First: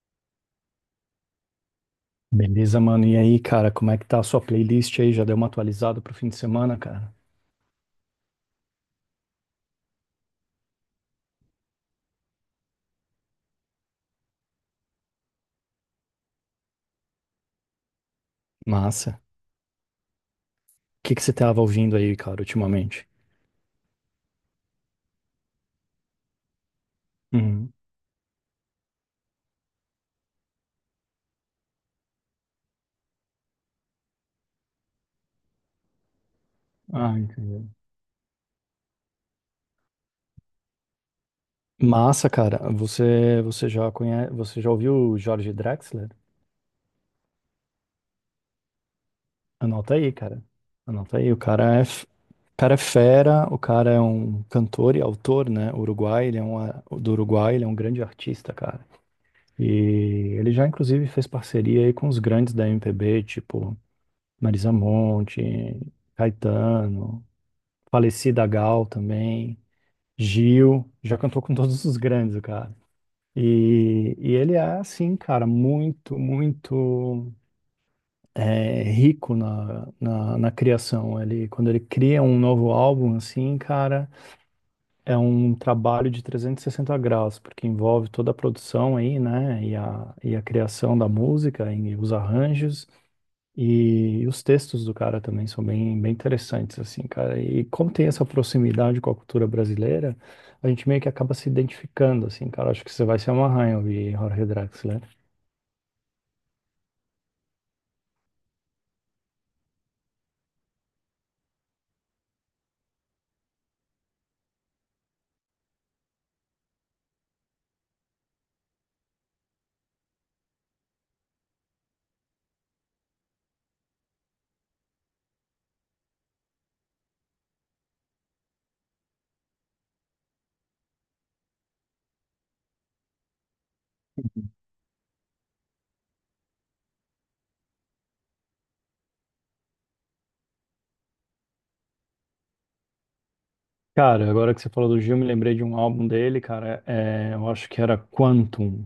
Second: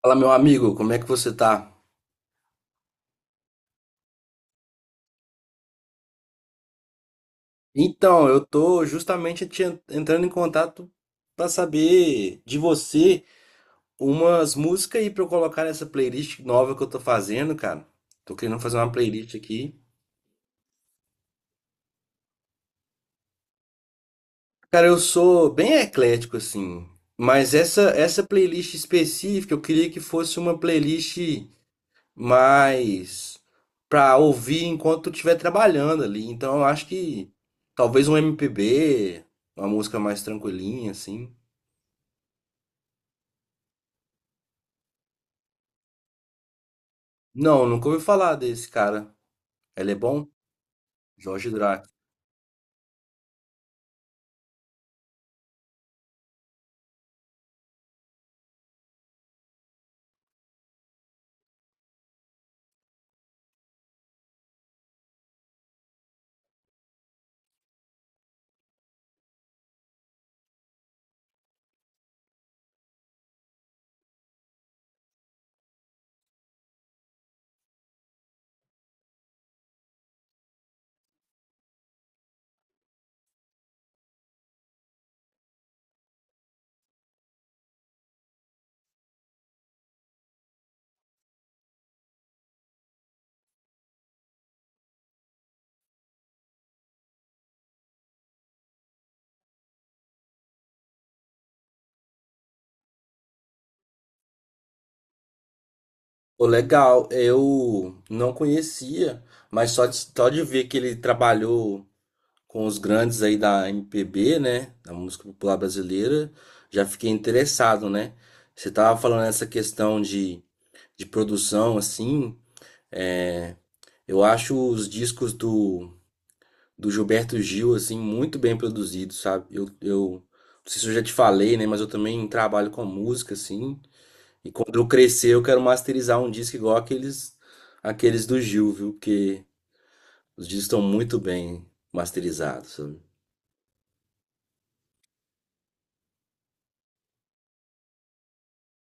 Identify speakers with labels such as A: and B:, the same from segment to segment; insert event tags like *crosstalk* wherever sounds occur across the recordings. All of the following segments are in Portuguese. A: Fala, meu amigo, como é que você tá?
B: Beleza, mano. E aí, cara, como é que tá a sua playlist aí? Já deu uma atualizada pro fim de semana, cara?
A: Então, eu tô justamente entrando em contato pra saber de você umas músicas aí pra eu colocar nessa playlist nova que eu tô fazendo, cara. Tô querendo fazer uma
B: Massa.
A: playlist aqui.
B: O que que você tava ouvindo aí, cara, ultimamente?
A: Cara, eu sou bem eclético assim, mas
B: Uhum.
A: essa playlist específica eu queria que fosse uma playlist mas pra ouvir enquanto eu estiver trabalhando ali. Então eu acho
B: Ah,
A: que
B: entendi.
A: talvez um MPB, uma música mais tranquilinha, assim.
B: Massa, cara. Você já conhece, você já ouviu o Jorge Drexler?
A: Não, nunca ouvi falar desse cara. Ele
B: Anota
A: é
B: aí,
A: bom?
B: cara. Anota aí. O
A: Jorge
B: cara é,
A: Drake.
B: o cara é fera, o cara é um cantor e autor, né? Uruguai, ele é um, do Uruguai, ele é um grande artista, cara. E ele já, inclusive, fez parceria aí com os grandes da MPB, tipo Marisa Monte, Caetano, falecida Gal também, Gil, já cantou com todos os grandes, o cara. E ele é, assim, cara, muito, muito rico na criação. Ele, quando ele cria um novo álbum, assim, cara, é um trabalho de 360 graus, porque envolve toda a produção aí, né, e a criação da música, e os arranjos. E os textos do cara também são bem, bem interessantes, assim, cara. E como tem essa proximidade com a cultura brasileira, a gente meio que acaba se identificando, assim, cara. Acho que você vai se amarrar em ouvir Jorge Drexler.
A: Pô, legal, eu não conhecia, mas só de ver que ele trabalhou com os grandes aí da MPB, né, da música popular brasileira, já fiquei interessado, né? Você tava falando essa questão de produção, assim, é, eu acho os discos do, do Gilberto Gil, assim, muito bem produzidos, sabe? Eu não sei se eu já te falei, né? Mas eu também trabalho com música, assim. E quando eu crescer, eu quero masterizar um disco igual aqueles, aqueles do Gil, viu? Porque os discos estão muito bem masterizados, sabe?
B: Cara, agora que você falou do Gil, me lembrei de um álbum dele, cara. Eu acho que era Quantum.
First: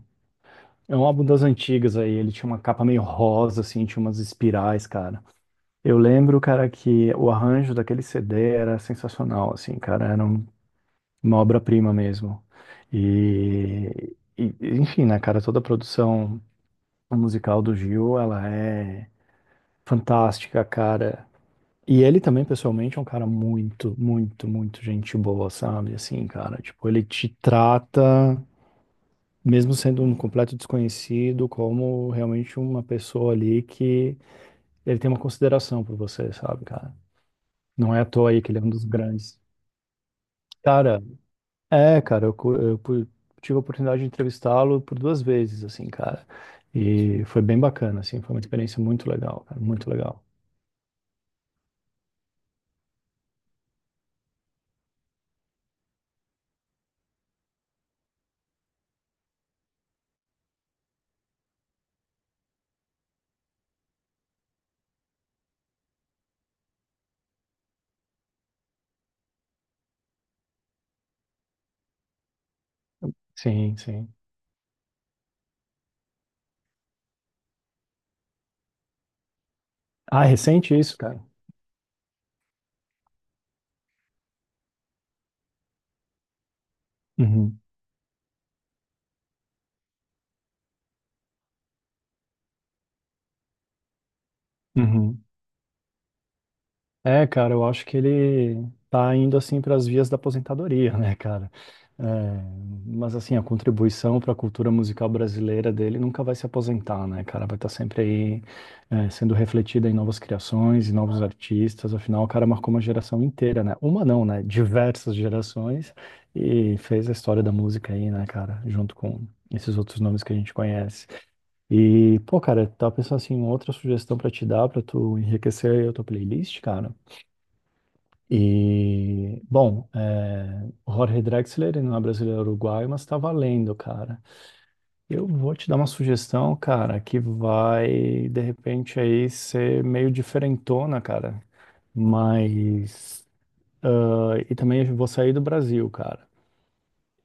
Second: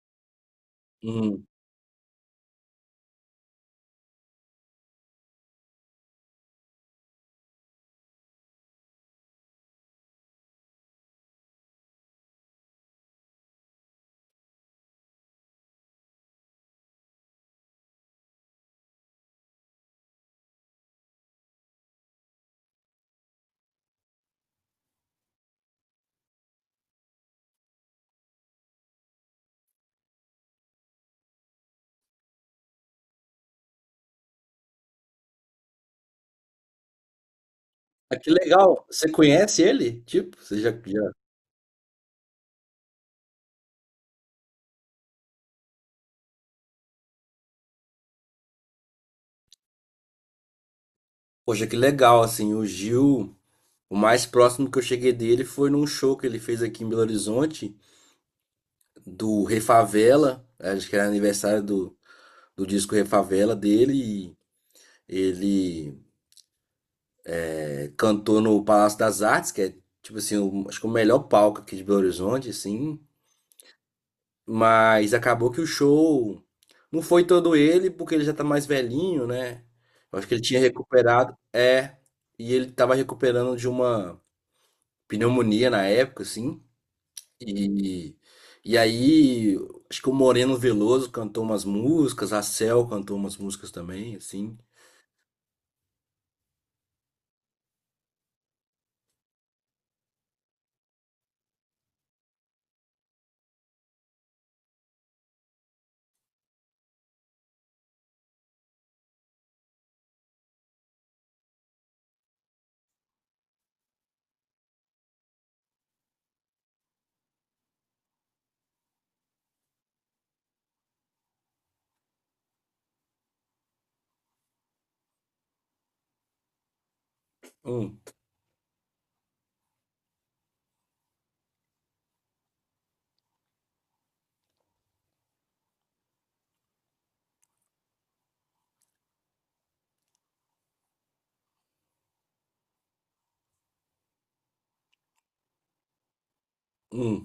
B: É um álbum das
A: Hum.
B: antigas aí. Ele tinha uma capa meio rosa, assim, tinha umas espirais, cara. Eu lembro, cara, que o arranjo daquele CD era sensacional, assim, cara. Uma obra-prima mesmo. Enfim, né, cara, toda a produção musical do Gil, ela é fantástica, cara. E ele também, pessoalmente, é um cara muito, muito, muito gente boa, sabe? Assim, cara, tipo, ele te trata, mesmo sendo um completo desconhecido, como realmente uma pessoa ali que ele tem uma consideração por você, sabe, cara? Não é à
A: Ah, que
B: toa aí que ele é um dos
A: legal! Você
B: grandes.
A: conhece ele? Tipo, você já,
B: Cara,
A: já...
B: É, cara, eu, co- eu pu- tive a oportunidade de entrevistá-lo por duas vezes, assim, cara. E foi bem bacana, assim, foi uma experiência muito legal, cara, muito legal.
A: Poxa, que legal, assim, o Gil, o mais próximo que eu cheguei dele foi num show que ele fez aqui em Belo Horizonte, do Refavela, acho que era aniversário do, do disco Refavela dele, e ele cantou no Palácio das Artes, que é tipo assim, acho que o melhor palco aqui de Belo Horizonte, assim,
B: Sim, sim.
A: mas acabou que o show não foi todo ele, porque ele já tá mais velhinho, né? Eu
B: Ah,
A: acho
B: é
A: que ele tinha
B: recente isso, cara?
A: recuperado, e ele tava recuperando de uma pneumonia na época, assim,
B: Uhum,
A: E, e aí, acho que o Moreno Veloso cantou umas músicas, a Cel cantou umas músicas também, assim.
B: uhum. É, cara, eu acho que ele tá indo assim para as vias da aposentadoria, *laughs* né, cara? É, mas assim, a contribuição para a cultura musical brasileira dele nunca vai se aposentar, né, cara? Vai estar sempre aí, sendo refletida em novas criações, em novos artistas. Afinal, o cara marcou uma geração inteira, né? Uma não, né? Diversas gerações e fez a história da música aí, né, cara? Junto com esses outros nomes que a gente conhece. E, pô, cara, tava pensando assim, outra sugestão para te dar, para tu enriquecer aí a tua playlist, cara.
A: Hum,
B: E, bom, é, o Jorge Drexler ele não é brasileiro, é uruguaio, mas tá valendo, cara. Eu vou te dar uma sugestão, cara, que vai, de repente, aí ser meio diferentona, cara. Mas. E também eu vou sair do Brasil, cara.
A: hum.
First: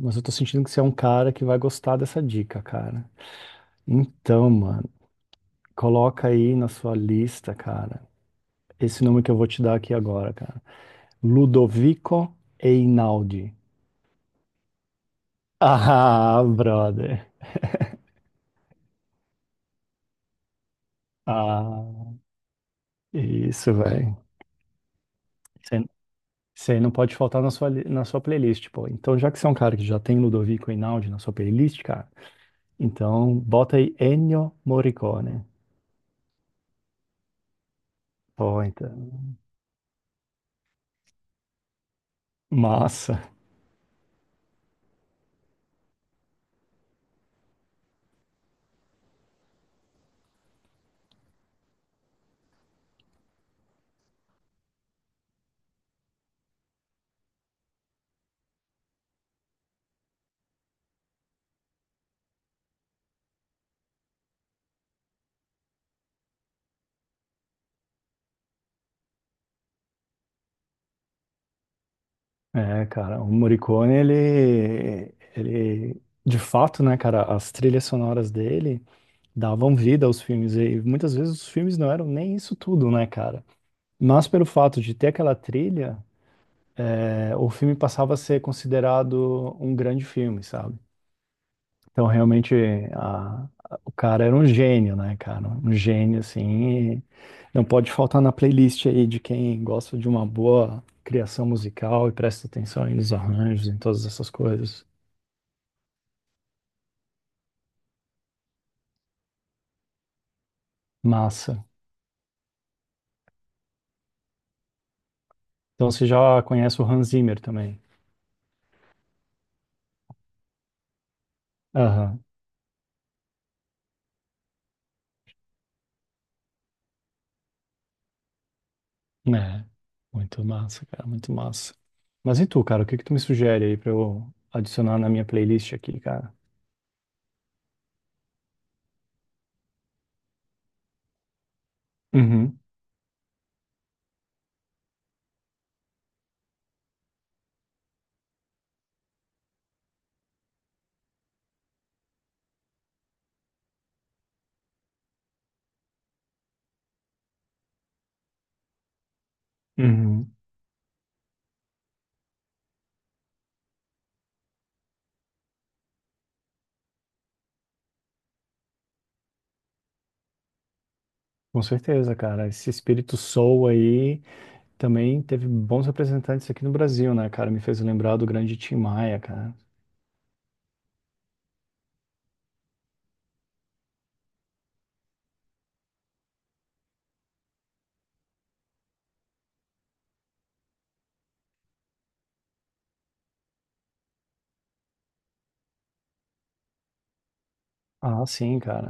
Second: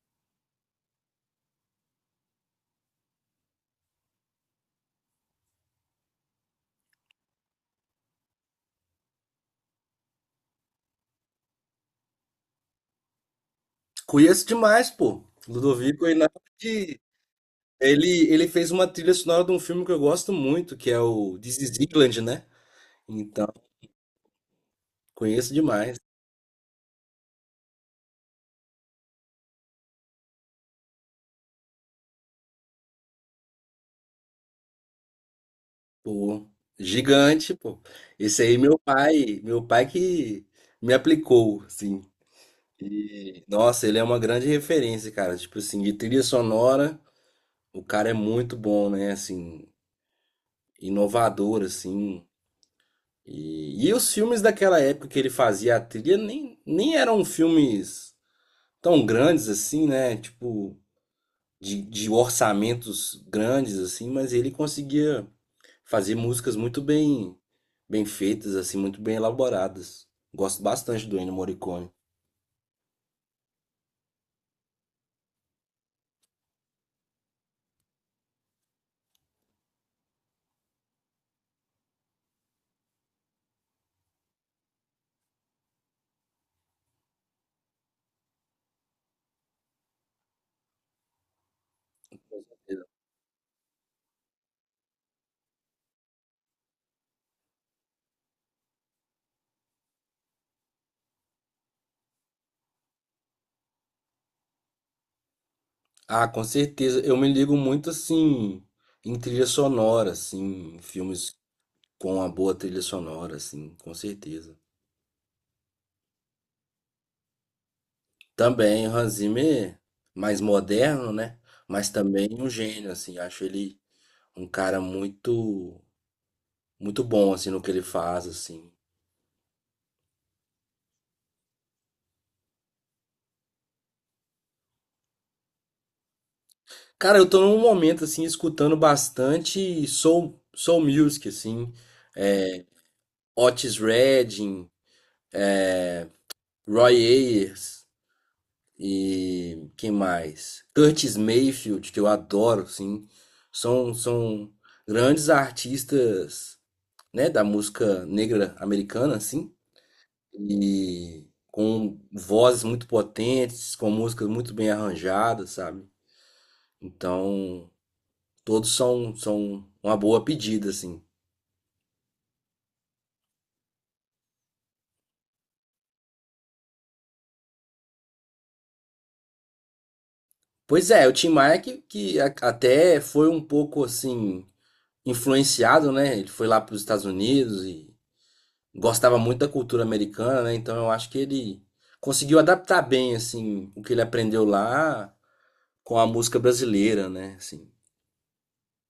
B: Mas eu tô sentindo que você é um cara que vai gostar dessa dica, cara. Então, mano, coloca aí na sua lista, cara, esse nome que eu vou te dar aqui agora, cara. Ludovico Einaudi.
A: Conheço demais, pô. Ludovico
B: Ah,
A: Einaudi,
B: brother.
A: ele fez uma trilha sonora de um filme que eu gosto muito, que é o This is
B: Ah,
A: England, né? Então,
B: isso, velho.
A: conheço demais,
B: Você não pode faltar na na sua playlist, pô. Então, já que você é um cara que já tem Ludovico Einaudi na sua playlist, cara, então bota aí Ennio Morricone.
A: pô. Gigante, pô. Esse aí,
B: Pô,
A: meu
B: então.
A: pai, meu pai que me aplicou, assim.
B: Massa.
A: E, nossa, ele é uma grande referência, cara. Tipo assim, de trilha sonora. O cara é muito bom, né? Assim, inovador, assim. E os filmes daquela época que ele fazia a trilha nem eram filmes tão grandes assim, né? Tipo, de orçamentos grandes, assim, mas ele conseguia fazer músicas muito bem, bem feitas, assim, muito bem elaboradas. Gosto bastante do Ennio Morricone.
B: É, cara, o Morricone, de fato, né, cara, as trilhas sonoras dele davam vida aos filmes e muitas vezes os filmes não eram nem isso tudo, né, cara? Mas pelo fato de ter aquela trilha, o filme passava a ser considerado um grande filme, sabe? Então, realmente, o cara era um gênio, né, cara? Um gênio, assim. Não pode faltar na playlist aí de quem gosta de uma boa criação musical e presta atenção aí nos arranjos, em todas essas coisas.
A: Ah, com certeza. Eu me ligo muito assim em trilha sonora, assim, em filmes
B: Massa.
A: com uma boa trilha sonora, assim, com certeza.
B: Então, você já conhece o Hans Zimmer também?
A: Também o Hans Zimmer, mais moderno, né? Mas
B: Aham.
A: também um gênio, assim. Acho ele um cara muito, muito bom, assim, no que ele faz, assim.
B: Né? Muito massa, cara, muito massa. Mas e tu, cara? O que que tu me sugere aí pra eu adicionar na minha playlist aqui, cara?
A: Cara, eu tô num momento, assim, escutando bastante soul, soul music, assim.
B: Uhum.
A: Otis Redding, é, Roy Ayers e quem mais? Curtis Mayfield, que eu adoro, assim. São grandes artistas, né, da música negra americana, assim,
B: Uhum.
A: e com vozes muito potentes, com músicas muito bem arranjadas, sabe? Então, todos são uma boa pedida, assim.
B: Com certeza, cara. Esse espírito soul aí também teve bons representantes aqui no Brasil, né, cara? Me fez lembrar do grande Tim Maia, cara.
A: Pois é, o Tim Maia que até foi um pouco, assim, influenciado, né? Ele foi lá para os Estados Unidos e gostava muito da cultura americana, né? Então, eu acho que ele conseguiu adaptar bem, assim, o que ele aprendeu lá com a música brasileira, né? Assim.
B: Ah, sim, cara.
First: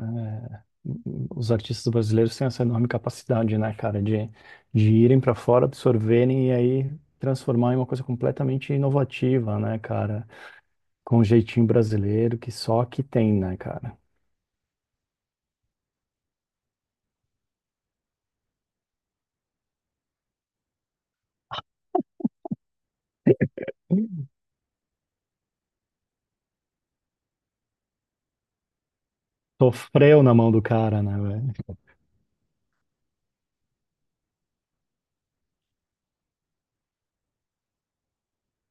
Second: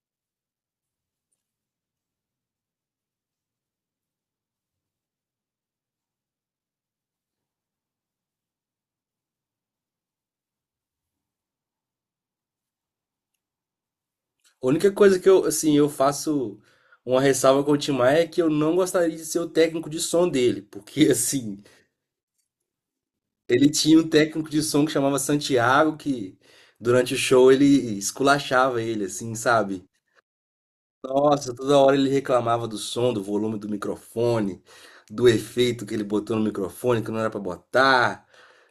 B: É, Os artistas brasileiros têm essa enorme capacidade, né, cara, de irem para fora, absorverem e aí transformar em uma coisa completamente inovativa, né, cara? Com um jeitinho brasileiro que só aqui tem, né, cara?
A: A única coisa que eu, assim, eu faço uma ressalva com o Tim Maia é que eu não gostaria de ser o técnico de som dele, porque, *laughs* assim, ele tinha um técnico de som que chamava Santiago, que durante o show ele esculachava ele, assim, sabe?
B: Sofreu na mão do cara, né, velho?
A: Nossa, toda hora ele reclamava do som, do volume do microfone, do efeito que ele botou no microfone que não era pra botar,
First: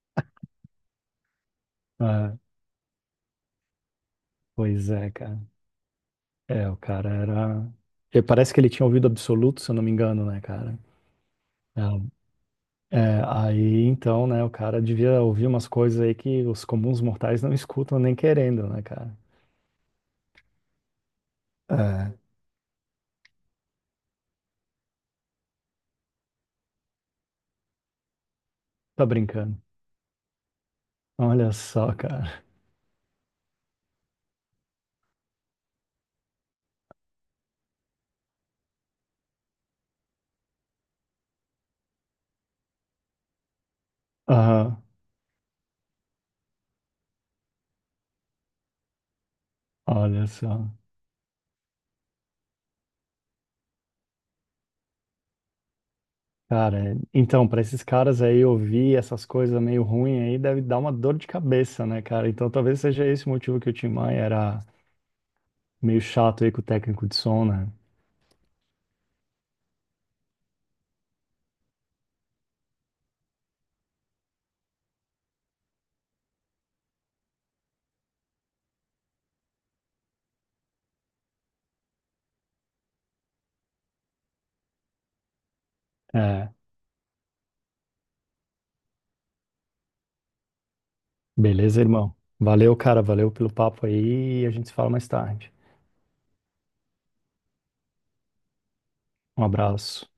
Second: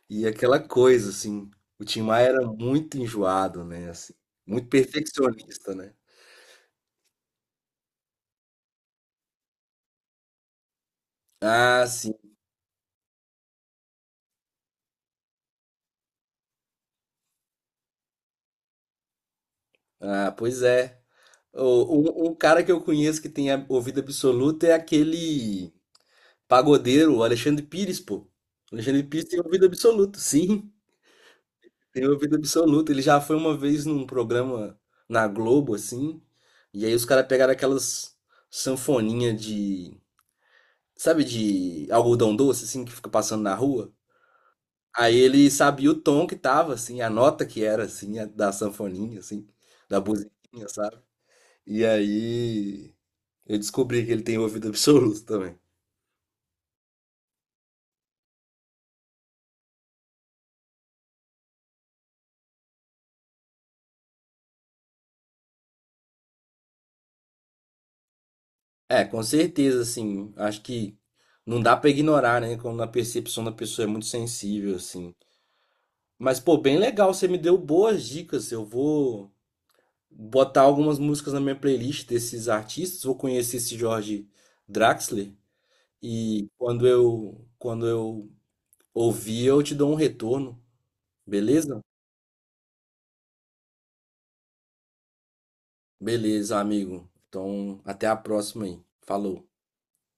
A: e aquela coisa, assim. O Tim Maia
B: Ah,
A: era muito enjoado, né, assim, muito
B: pois é, cara.
A: perfeccionista, né?
B: É, o cara era. Parece que ele tinha ouvido absoluto, se eu não me engano, né, cara? É,
A: Ah, sim.
B: aí então, né, o cara devia ouvir umas coisas aí que os comuns mortais não escutam nem querendo, né, cara?
A: Ah, pois é.
B: É,
A: O- um cara que eu conheço que ouvido absoluto é aquele pagodeiro, o Alexandre Pires, pô. O Alexandre
B: tá
A: Pires tem
B: brincando.
A: ouvido absoluto, sim,
B: Olha só,
A: tem ouvido
B: cara.
A: absoluto. Ele já foi uma vez num programa na Globo, assim, e aí os caras pegaram aquelas sanfoninhas de, sabe, de algodão doce, assim, que fica passando na rua.
B: Aham,
A: Aí ele sabia o tom que tava, assim, a nota que era, assim, da sanfoninha, assim, da
B: olha
A: buzininha,
B: só.
A: sabe? E aí, eu descobri que ele tem ouvido *laughs* absoluto também.
B: Cara, é, então, pra esses caras aí ouvir essas coisas meio ruins aí deve dar uma dor de cabeça, né, cara? Então talvez seja esse o motivo que o Tim Maia era meio chato aí com o técnico de som, né?
A: É, com certeza, assim. Acho que não dá pra ignorar, né? Quando a percepção da pessoa é muito sensível, assim. Mas, pô, bem legal. Você me deu boas dicas. Eu vou botar algumas músicas na minha playlist desses artistas. Vou conhecer esse Jorge Draxler. E
B: É.
A: quando eu ouvir, eu te dou um retorno. Beleza?
B: Beleza, irmão? Valeu, cara. Valeu pelo papo aí. A gente se fala mais tarde.
A: Beleza, amigo. Então, até a próxima aí.
B: Um
A: Falou.
B: abraço.